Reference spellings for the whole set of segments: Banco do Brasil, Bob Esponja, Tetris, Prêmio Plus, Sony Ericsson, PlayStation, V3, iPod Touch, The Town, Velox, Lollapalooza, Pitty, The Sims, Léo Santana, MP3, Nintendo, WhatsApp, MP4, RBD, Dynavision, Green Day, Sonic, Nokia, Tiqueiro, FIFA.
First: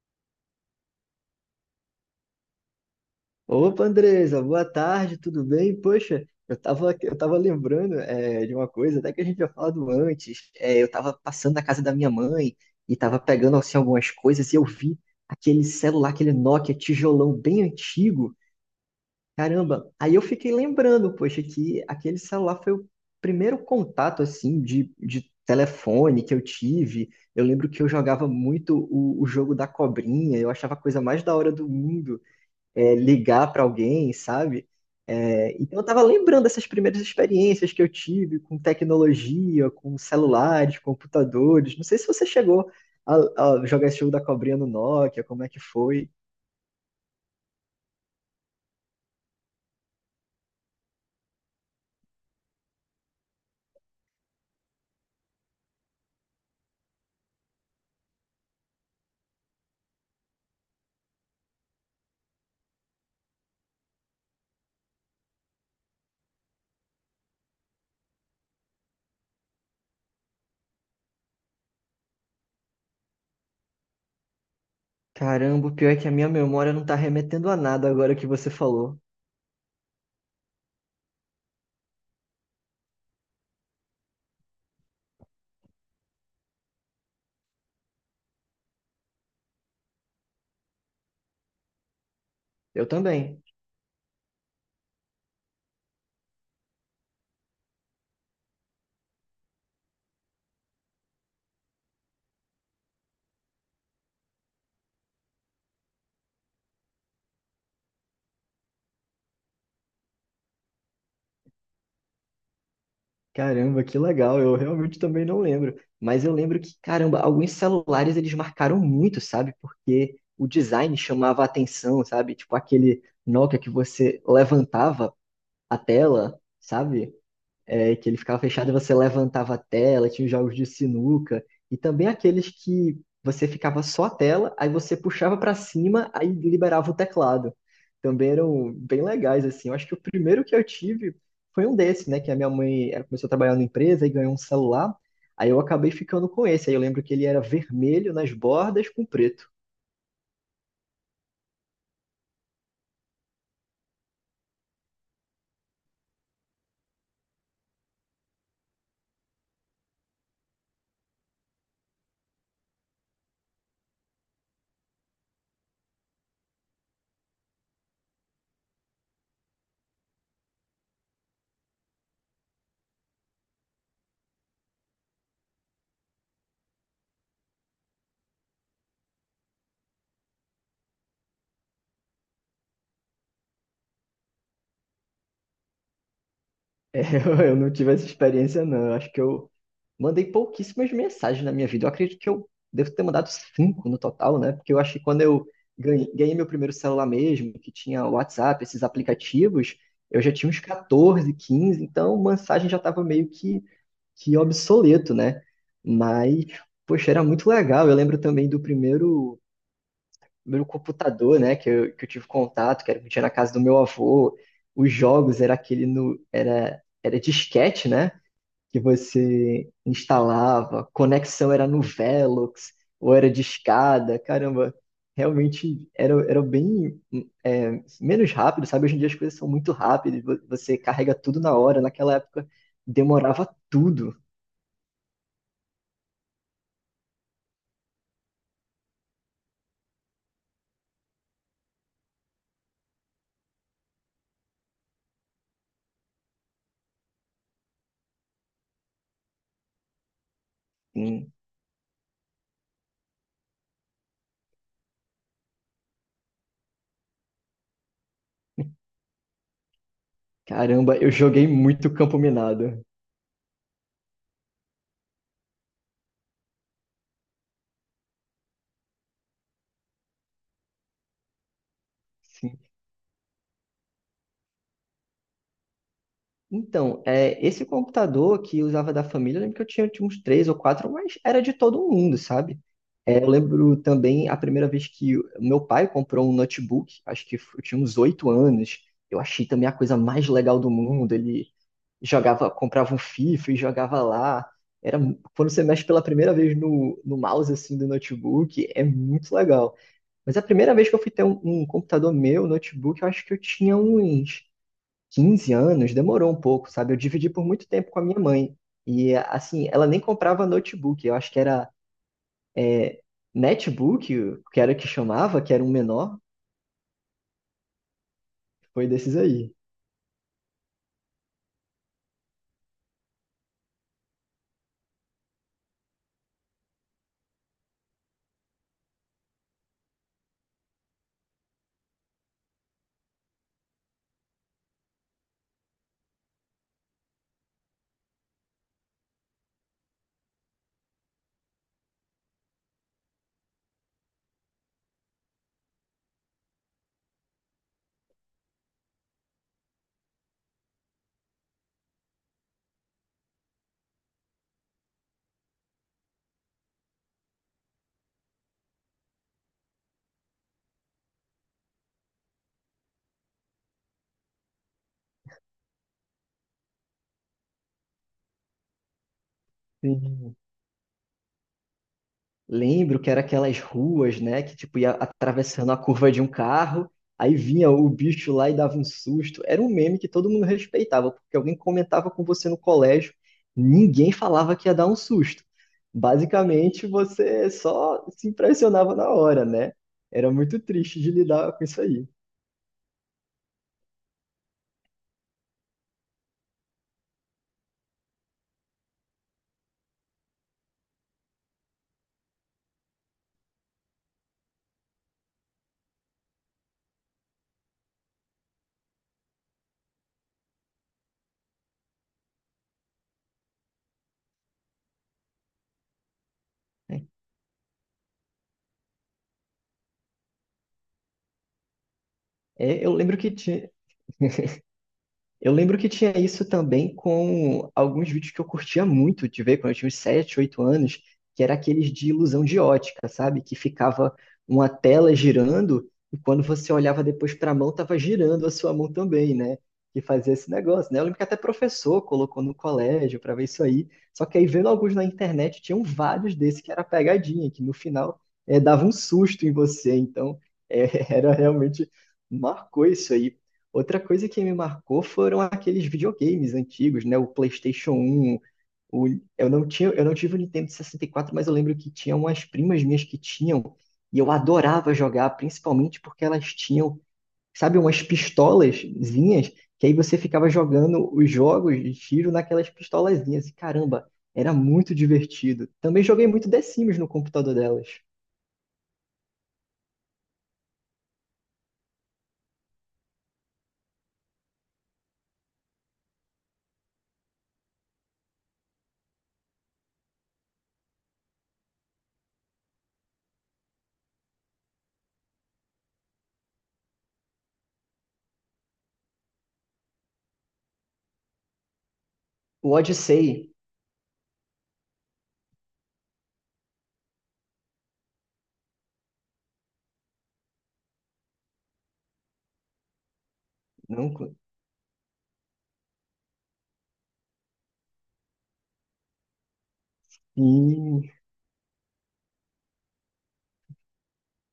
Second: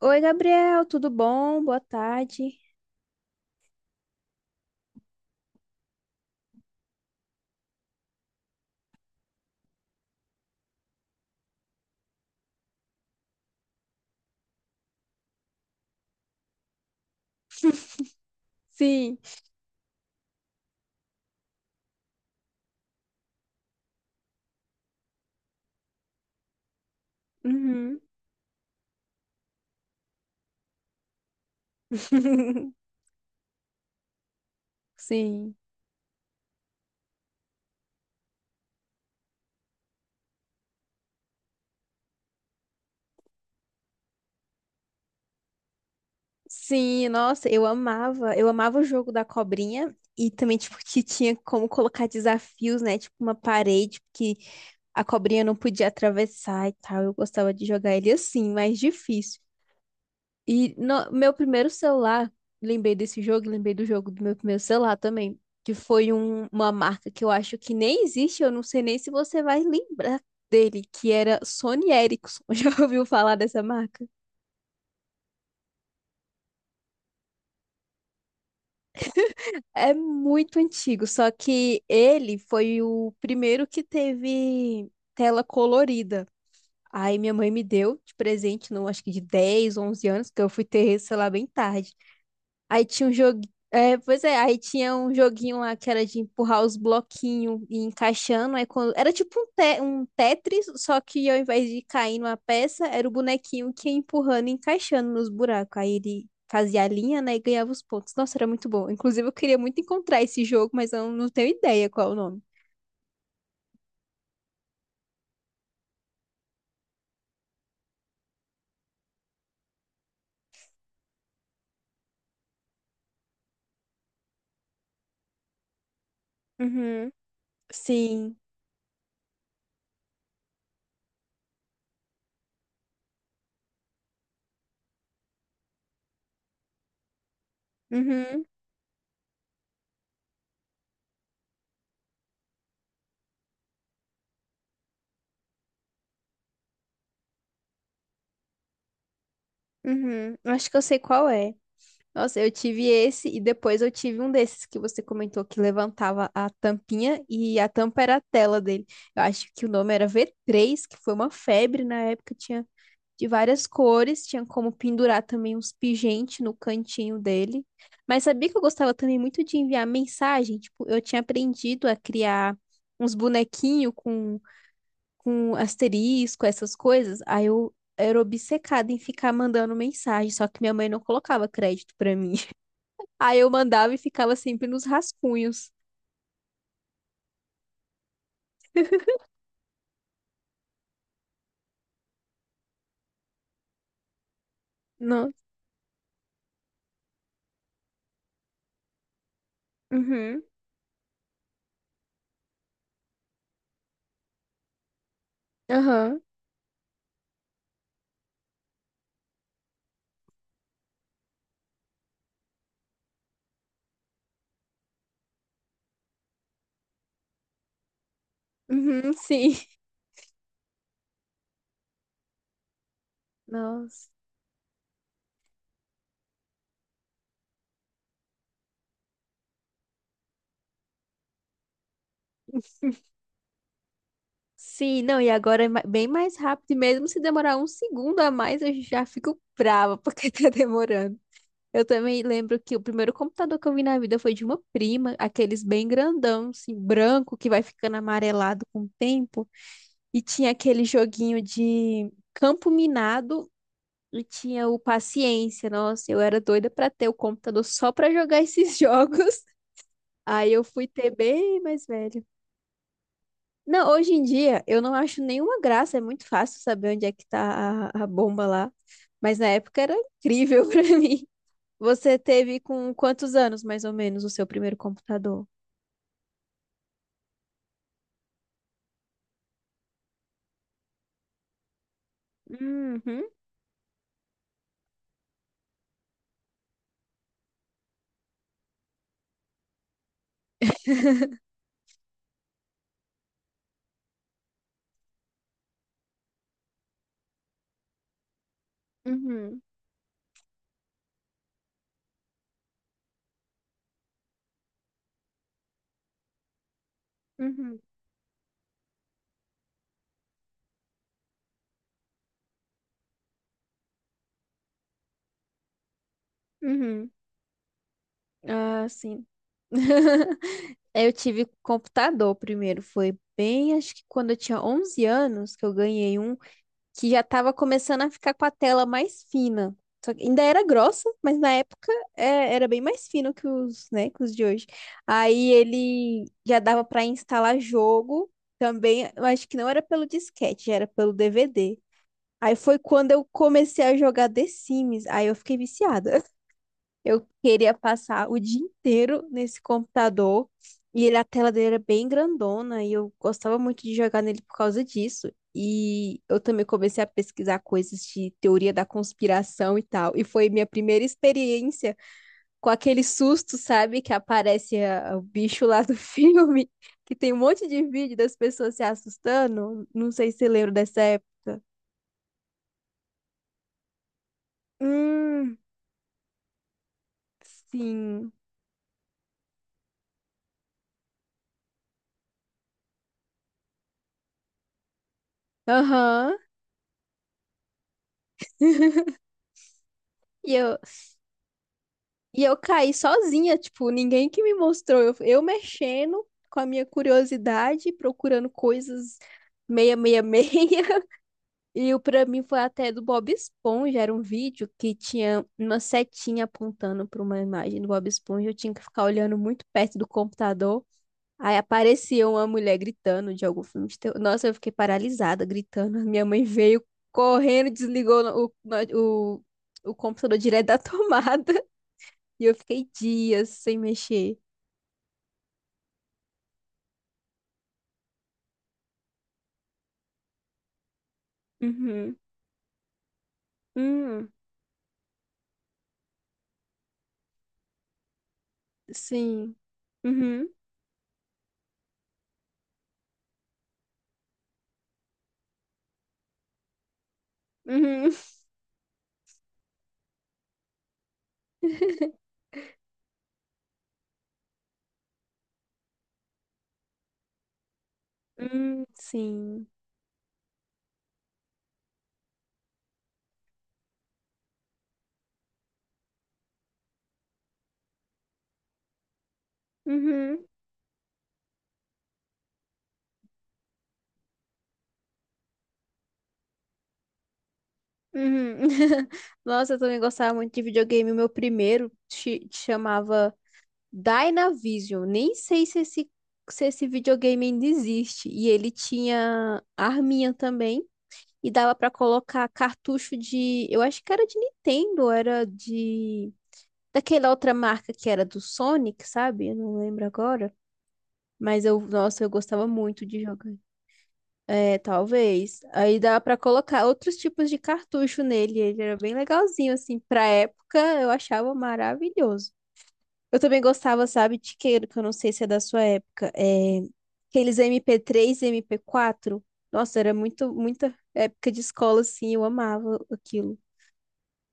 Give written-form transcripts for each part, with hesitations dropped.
Oi, Gabriel, tudo bom? Boa tarde. Opa, Andresa, boa tarde, tudo bem? Poxa, eu tava lembrando de uma coisa, até que a gente tinha falado antes. Eu tava passando na casa da minha mãe e tava pegando assim algumas coisas e eu vi aquele celular, aquele Nokia tijolão bem antigo. Sim. Caramba, aí eu fiquei lembrando, poxa, que aquele celular foi o primeiro contato assim de telefone que eu tive. Eu lembro que eu Uhum. jogava muito o jogo da cobrinha, eu achava a coisa mais da hora do mundo, ligar para alguém, sabe? É, Sim. então eu estava lembrando dessas primeiras experiências que eu tive com tecnologia, com celulares, computadores. Não sei se você chegou a jogar esse jogo da cobrinha no Nokia, como é que foi? Sim, nossa, eu amava. Eu amava o jogo da cobrinha e também, tipo, que tinha como colocar desafios, né? Tipo, uma parede que a cobrinha não podia atravessar e tal. Eu gostava de jogar ele assim, mais difícil. E no meu primeiro celular, lembrei desse jogo, e lembrei do jogo do meu primeiro celular também, que foi uma marca que eu acho que nem existe, eu não sei nem se você vai lembrar dele, que era Sony Ericsson. Já ouviu falar dessa marca? Caramba, o pior é que a minha memória não está remetendo a nada agora que você falou. É muito antigo, só que ele foi o primeiro que teve tela colorida. Aí minha mãe me deu de presente, não, acho que de 10, 11 anos, que eu fui ter, sei lá, bem tarde. Aí Eu tinha um jogo. também. É, pois é, aí tinha um joguinho lá que era de empurrar os bloquinhos e encaixando. Aí quando... Era tipo um, um Tetris, só que ao invés de cair numa peça, era o bonequinho que ia empurrando e encaixando nos buracos. Aí ele fazia a linha, né, e ganhava os pontos. Nossa, era muito bom. Inclusive, eu queria muito encontrar esse jogo, mas eu não tenho ideia qual é o nome. Caramba, que legal. Eu realmente também não lembro. Mas eu lembro que, caramba, alguns celulares eles marcaram muito, sabe? Porque o design chamava a atenção, sabe? Tipo aquele Nokia que você levantava a tela, Uhum. sabe? Que ele Sim. ficava fechado e você levantava a tela, tinha os jogos de sinuca, e também aqueles que você ficava só a tela, aí você puxava para cima, aí liberava o teclado. Também Uhum. eram bem legais, assim. Eu acho que o primeiro que eu tive foi um desses, né? Que a minha mãe ela começou a trabalhar na empresa e ganhou um celular. Aí eu acabei ficando com esse. Aí eu lembro que ele era vermelho nas bordas com preto. Uhum. Acho que eu sei qual é. Nossa, eu tive esse e depois eu tive um desses que você comentou que levantava a tampinha e a tampa era a tela dele. Eu acho que o nome era V3, que foi uma febre na época, tinha de várias cores, tinha como pendurar também uns pingentes no cantinho dele. Mas sabia que eu gostava também muito de enviar mensagem? Tipo, eu tinha aprendido a criar uns bonequinhos com asterisco, essas coisas. Aí eu era obcecada em ficar mandando mensagem, só que minha mãe não colocava crédito pra mim. Aí eu mandava e ficava sempre nos rascunhos. É, Eu não tive essa experiência, não. Eu acho que eu mandei pouquíssimas mensagens na minha vida. Eu acredito que eu devo ter mandado 5 no total, né? Porque eu acho que quando eu Nossa. ganhei meu primeiro celular mesmo, que tinha o WhatsApp, esses aplicativos, eu já Uhum. tinha uns 14, 15. Então mensagem já estava meio que obsoleto, né? Aham. Mas, poxa, era muito legal. Eu lembro também do primeiro meu computador, né, que eu tive contato, que era que tinha na casa do meu avô, os jogos era aquele no era era disquete, né, que Uhum, sim. você instalava, conexão era no Velox ou era Nossa. discada, caramba, realmente era bem, é, menos rápido, sabe? Hoje em dia as coisas são muito rápidas, você carrega tudo na hora, naquela época demorava tudo. Sim, não, e agora é bem mais rápido, e mesmo se demorar um segundo a mais, eu já fico brava porque tá demorando. Eu também lembro que o primeiro computador que eu vi na vida foi de uma prima, aqueles bem grandão, assim, branco, que vai ficando amarelado com o tempo, e tinha aquele Hum. joguinho de campo minado. E tinha o Paciência, nossa, eu era doida pra ter o computador só pra jogar esses jogos. Aí eu fui Caramba, ter eu joguei bem mais muito campo velho. minado. Não, hoje em dia eu não acho nenhuma graça, é muito fácil saber onde é que tá a bomba lá. Mas na época era incrível pra mim. Você teve com quantos anos, mais ou menos, o seu primeiro computador? Então, esse computador que eu usava da família, eu lembro que eu tinha uns três ou quatro, mas era de todo mundo, sabe? É, Uhum, eu lembro também a primeira vez que o meu pai comprou um notebook, acho que eu tinha uns 8 anos. Eu achei também a coisa mais legal do mundo. Ele jogava, comprava um FIFA e jogava lá. Era, quando você mexe pela primeira vez no mouse assim do notebook, é muito uhum, legal. Mas a primeira vez que eu fui ter um computador meu, notebook, eu acho que eu tinha uns 15 anos. Demorou um pouco, sabe? Eu dividi por muito uhum, tempo com a minha mãe. E, assim, ela nem comprava notebook. Eu acho que era é, netbook, que era o que chamava, que era um menor. uhum. Ah, Foi desses sim. aí. Eu tive computador primeiro, foi bem, acho que quando eu tinha 11 anos que eu ganhei um que já estava começando a ficar com a tela mais fina. Só que ainda era grossa, mas na época era bem mais fino que os, né, que os de hoje. Aí ele já dava para instalar jogo também, eu acho que não era pelo disquete, já era pelo DVD. Aí foi quando eu comecei a jogar The Sims, aí eu fiquei viciada. Eu queria passar o dia inteiro nesse computador e ele, a tela dele era bem grandona e eu gostava muito de jogar nele por causa disso. E eu também comecei a pesquisar coisas de teoria da conspiração e tal. E foi minha primeira experiência com aquele susto, sabe? Que aparece o bicho lá do filme, que tem um monte de vídeo das pessoas se assustando. Não sei Sim. se você lembra dessa época. Lembro que era aquelas ruas, né, que tipo ia Hum, atravessando a curva de um carro, aí vinha o sim. bicho lá e dava um susto. Era um meme que todo mundo respeitava, porque alguém comentava com você no colégio, ninguém falava que ia dar um susto. Aham. Basicamente, você só se impressionava na hora, né? Era E muito eu. triste de lidar com isso aí, E eu caí sozinha, tipo, ninguém que me mostrou. Eu mexendo com a minha curiosidade, procurando coisas meia, meia, meia. E o pra mim foi até do Bob Esponja. Era um vídeo que tinha uma setinha apontando pra uma imagem do Bob Esponja. Eu tinha que ficar olhando muito perto do computador. Aí aparecia uma mulher gritando de algum filme de terror. Nossa, eu fiquei paralisada, gritando. Minha mãe veio né? correndo, desligou o, o computador direto da tomada. E eu É, fiquei eu lembro que dias tinha, sem mexer. Eu lembro que tinha isso também com alguns vídeos que eu curtia muito de ver quando eu tinha uns 7, 8 anos, que era aqueles de Uhum. ilusão de ótica, sabe? Que ficava Hum. uma tela girando e quando você olhava depois para a mão, tava girando a sua mão também, Sim, né? Que fazia esse Uhum. negócio, né? Eu lembro que até professor colocou no colégio para ver isso aí. Só que aí vendo alguns na internet, tinham vários desses que era pegadinha, que no Uhum. final dava um susto em você. Então, era realmente marcou isso aí. Outra coisa que me marcou foram aqueles videogames antigos, né? O PlayStation 1, Hum, o- eu sim. não tinha, eu não tive o Nintendo 64, mas eu lembro que tinha umas primas minhas que tinham, e eu adorava jogar, principalmente porque elas tinham, sabe, umas pistolazinhas, que aí Uhum. você Uhum. ficava jogando os jogos de tiro naquelas pistolazinhas. E caramba, era muito divertido. Também joguei muito The Sims no computador delas. Nossa, eu também gostava muito de videogame. O meu primeiro chamava Dynavision. Nem sei se esse, se esse videogame ainda existe. E ele tinha arminha também. E dava pra colocar cartucho de. Eu acho que era de Nintendo, era de. Daquela outra marca que era do Sonic, sabe? Eu não lembro agora. Mas eu, nossa, eu gostava O muito de jogar. Odyssey, É, talvez. Aí dá pra colocar outros tipos de cartucho nele. Ele era bem legalzinho, assim. Pra época, eu achava maravilhoso. Eu também gostava, não, sabe, de Tiqueiro, que eu não sei se é da sua época. É, aqueles MP3, e MP4. Nossa, era muito, muita e época de escola, assim. Eu amava aquilo.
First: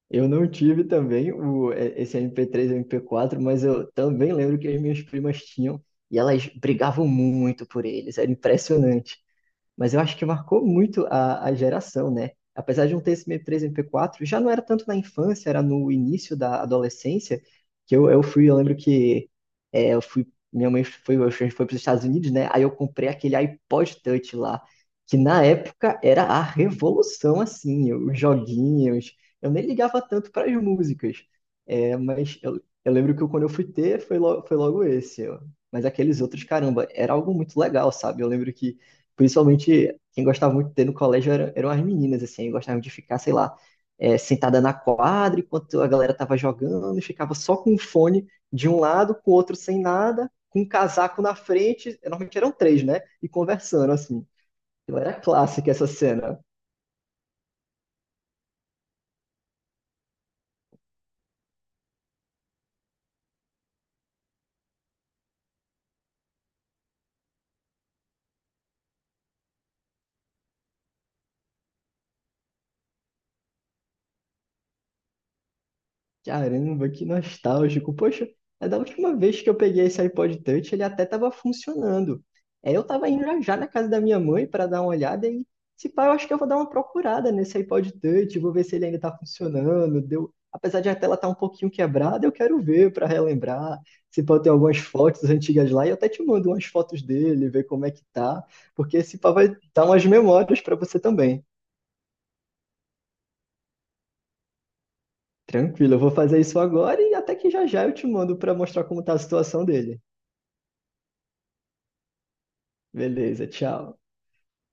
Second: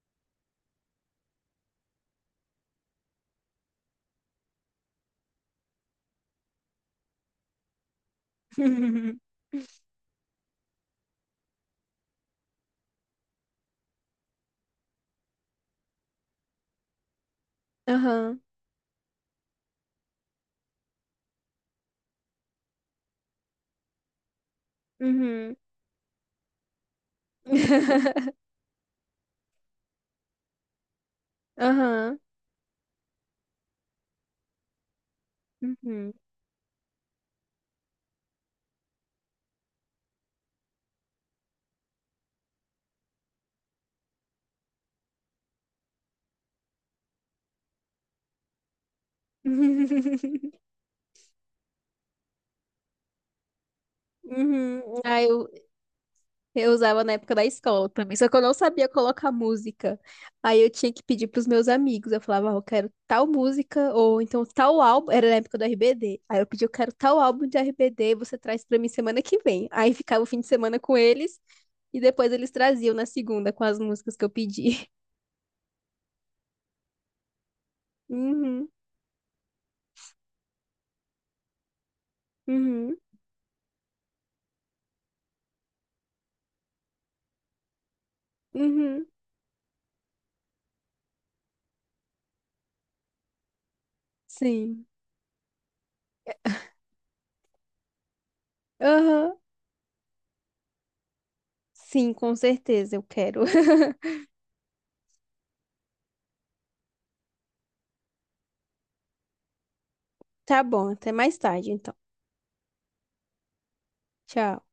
eu não tive também esse MP3 e MP4, mas eu também lembro que as minhas primas tinham e elas brigavam muito por eles, era impressionante. Mas eu acho que marcou muito a geração, né? Apesar de não ter esse MP3, MP4, já não era tanto na infância, era no início da adolescência, que eu Aham. fui, eu lembro que, é, eu fui, minha mãe foi, a gente foi para os Estados Unidos, né? Aí eu comprei aquele iPod Touch lá, que na Uhum. época era a revolução, assim, os joguinhos. Eu nem ligava tanto para as músicas, Aham. mas eu lembro que quando eu fui ter, foi logo esse. Ó. Mas Uhum. aqueles outros, caramba, era algo muito legal, sabe? Eu lembro que Principalmente quem gostava muito de ter no colégio eram as meninas, assim, gostavam de ficar, sei lá, sentada na quadra enquanto a galera tava jogando, e ficava só com o fone de um lado, com o outro sem nada, com um casaco na frente, normalmente eram três, né? E conversando, assim. Uhum. Então era Aí clássica essa cena. eu usava na época da escola também, só que eu não sabia colocar música. Aí eu tinha que pedir pros meus amigos. Eu falava, "Ah, eu quero tal música, ou então tal álbum. Era na época do RBD. Aí eu pedi, eu quero tal álbum de RBD, você traz pra mim semana que vem. Aí ficava o fim de semana com eles, e depois eles traziam na segunda com as músicas que eu pedi. Caramba, que nostálgico. Poxa, Uhum, é da última vez que eu peguei esse iPod Touch, ele até estava funcionando. É, eu uhum, estava indo já já na casa da minha mãe para dar uma olhada e, se pá, eu acho que eu vou dar uma procurada nesse iPod Touch, vou ver se ele ainda uhum. está funcionando. Deu... Apesar de a tela estar um pouquinho quebrada, eu quero ver para relembrar. Se pá, tem algumas Sim. fotos antigas lá e eu até te mando umas fotos dele, ver como é que tá, porque se pá Aham. vai dar umas memórias para você também. Sim, com certeza eu quero. Tranquilo, eu vou fazer isso agora e até que já já eu te mando para mostrar como tá a situação dele. Tá bom, até mais tarde então. Beleza, tchau. Tchau.